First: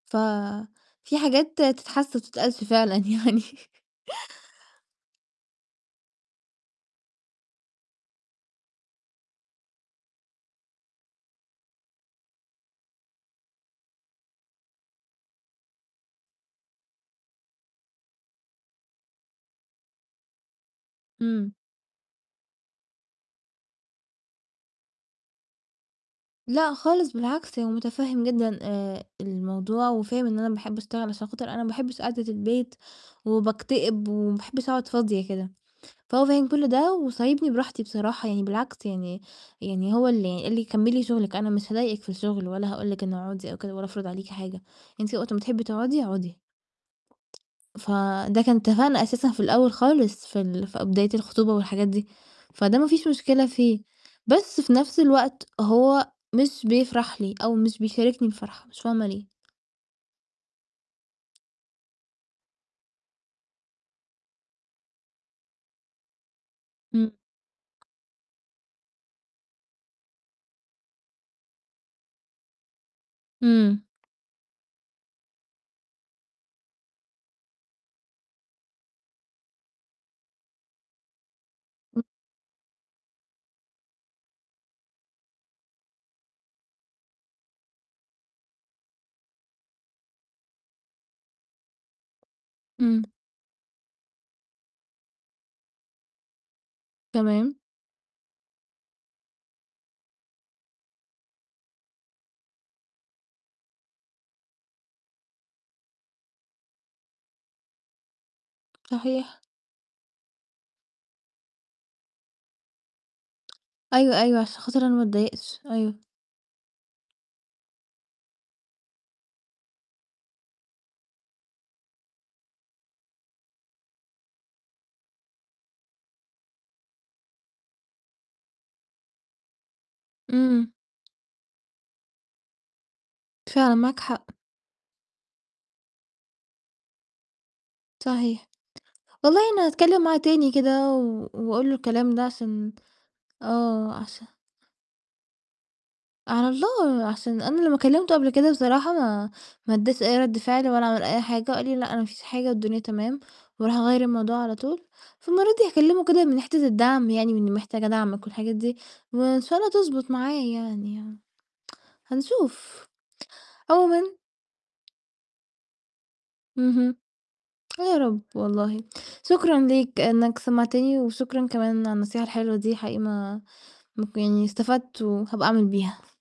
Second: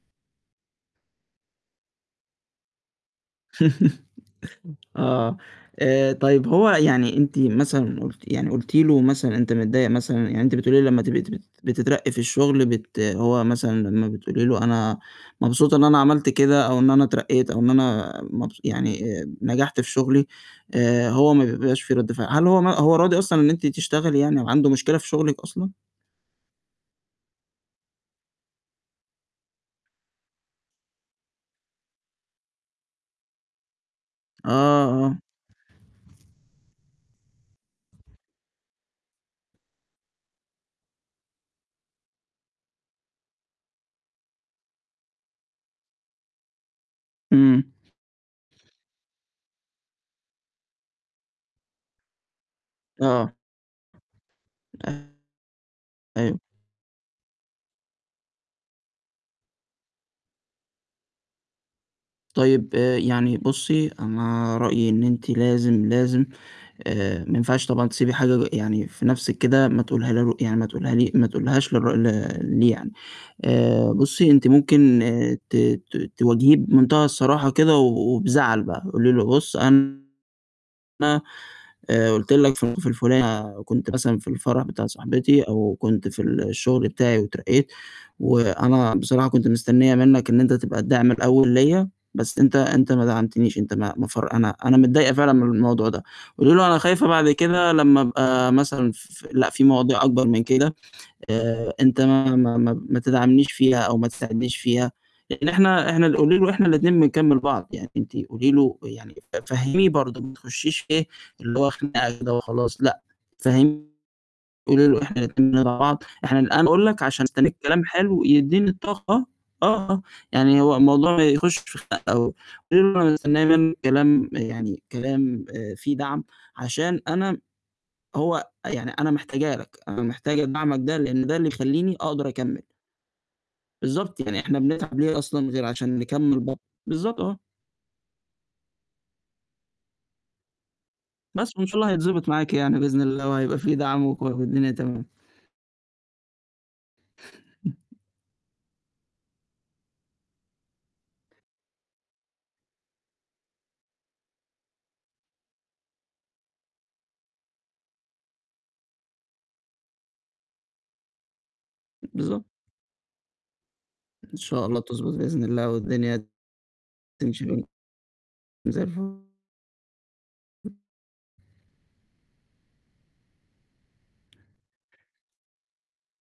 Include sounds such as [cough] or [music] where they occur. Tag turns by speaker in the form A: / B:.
A: ففي حاجات تتحس وما تتقالش فعلًا يعني.
B: [chuckles] آه. آآ، طيب، هو يعني أنتِ مثلًا قُلتِ يعني قُلتِ له مثلًا: "أنت متضايِّق مثلًا" يعني، أنتِ بتقولي لي لمَّا تبقي تبقي بتترقَّي في الشغل، بت هو مثلًا لمَّا بتقولي له: "أنا مبسوطة إن أنا عملت كده، أو إن أنا اترقَّيت، أو إن أنا مبس يعني، نجحت في شغلي،" آآ، هو ما
A: إمم.
B: بيبقاش في رد فعل، هل هو ما هو راضي أصلًا إن أنتِ تشتغلي يعني وعنده مشكلة في شغلِك أصلًا؟
A: لأ خالص، بالعكس هو متفهِّم جدًا آآ، الموضوع، وفاهم إن أنا باحب أشتغل، عشان خاطر أنا ما باحبش قاعدة البيت، وباكتئب، وما باحبش أقعد
B: آه، آه.
A: فاضية كده. فهو فاهم كل ده، وسايبني براحتي بصراحة، يعني بالعكس يعني يعني هو اللي قال لي: "كمِّلي شغلِك، أنا مش هاضايقِك في الشغل، والّا هاقول لِك إنه أقعدي أو كده ولا أفرض عليكِ حاجة، أنتِ وقت ما تحبي تقعدي، أقعدي."
B: امم.
A: فده كان اتفاقنا أساسًا في الأول خالص، في ال في أ بداية الخطوبة والحاجات دي. فده ما فيش
B: آه.
A: مشكلة فيه، بس في نفس الوقت، هو
B: أيوه.
A: مش بيفرح لي، أو مش بيشاركني الفرحة، مش فاهمة ليه.
B: طيب، آآ، يعني بُصّي، أنا رأيي إن أنتِ لازم، لازم،
A: امم.
B: آآ، ما ينفعش طبعًا تسيبي حاجة يعني في نفسِك كده، ما تقوليها لو يعني ما تقولها لي ما تقولهاش لر ل ليه يعني.
A: امم.
B: آآ، بُصّي، أنت ممكن ت ت تواجهيه بمنتهى الصراحة كده، و وبزعل بقى، قولي له بُص، أنا
A: ام
B: آآ قُلت لك في ال في الفلانة كنت مثلًا في الفرح بتاع صاحبتي، أو كنت في الشغل بتاعي واترقَّيت، وأنا بصراحة كنت مستنِّية منك إن أنت تبقى الداعم الأول ليَّا، بس أنت أنت ما
A: امم.
B: دعمتنيش، أنت ما ما فر أنا أنا متضايِّقة فعلًا من الموضوع ده. وقولي له أنا خايفة بعد
A: تمام.
B: كده لمَّا أبقى مثلًا ف لأ، في مواضيع أكبر من كده، آآ، أنت ما ما ما ما تدعمنيش فيها، أو ما تساعدنيش فيها، يعني إحنا،-إحنا قولي له إحنا الاتنين بنكمِّل بعض. يعني أنتِ قولي له يعني،
A: صحيح.
B: فهِّميه برضه، ما تخشيش إيه، اللي هو، خناقة كده وخلاص، لأ، فهميه
A: أيوه، أيوه، عشان خاطر
B: قولي
A: أنا
B: له
A: ما
B: إحنا الاتنين
A: أتضايقش،
B: بندعم
A: أيوه.
B: بعض، إحنا أنا أقول لك عشان مستنِّية كلام حلو يدِّيني الطاقة آه، يعني هو الموضوع ما يخُشش في خناق أوي. قولي له أنا مستنية منك كلام يعني كلام آآ، فيه دعم، عشان أنا هو يعني أنا محتاجه لك، أنا محتاجة
A: امم.
B: دعمك ده، لأن ده اللي يخلِّيني أقدر أكمِّل.
A: فعلًا، معاك
B: بالضبط،
A: حق.
B: يعني إحنا بنتعب ليه أصلًا غير عشان نكمل ب بالضبط، آه.
A: صحيح. والله أنا هاتكلم معاه تاني كده، و
B: بس وإن
A: وأقول
B: شاء
A: له
B: الله
A: الكلام ده
B: هيتضبط معاكِ
A: عشان
B: يعني بإذن الله وهيبقى في
A: آه،
B: دعم وك
A: عشا
B: والدنيا تمام.
A: على الله، عشان أنا لمَّا كلَّمته قبل كده بصراحة، ما ما اداش أي رد فعل، ولا عمل أي حاجة وقال لي: "لأ، أنا ما فيش حاجة، والدنيا تمام." وراح غيَّر الموضوع على طول، فالمرة دي هاكلِّمه كده، من حتة الدعم يعني، من إني محتاجة دعمك والحاجات دي، وإن شاء الله تضبط معايا يعني. [tsk]
B: بالضبط.
A: هنشوف. عمومًا
B: إن شاء الله تضبط بإذن الله، والدنيا
A: اهم.
B: تمشي
A: يا رب والله،
B: زي الف
A: شكرًا ليك إنك سمعتني، وشكرًا كمان على النصيحة الحلوة دي، حقيقي ما مك يعني استفدت وهابقى أعمل بيها.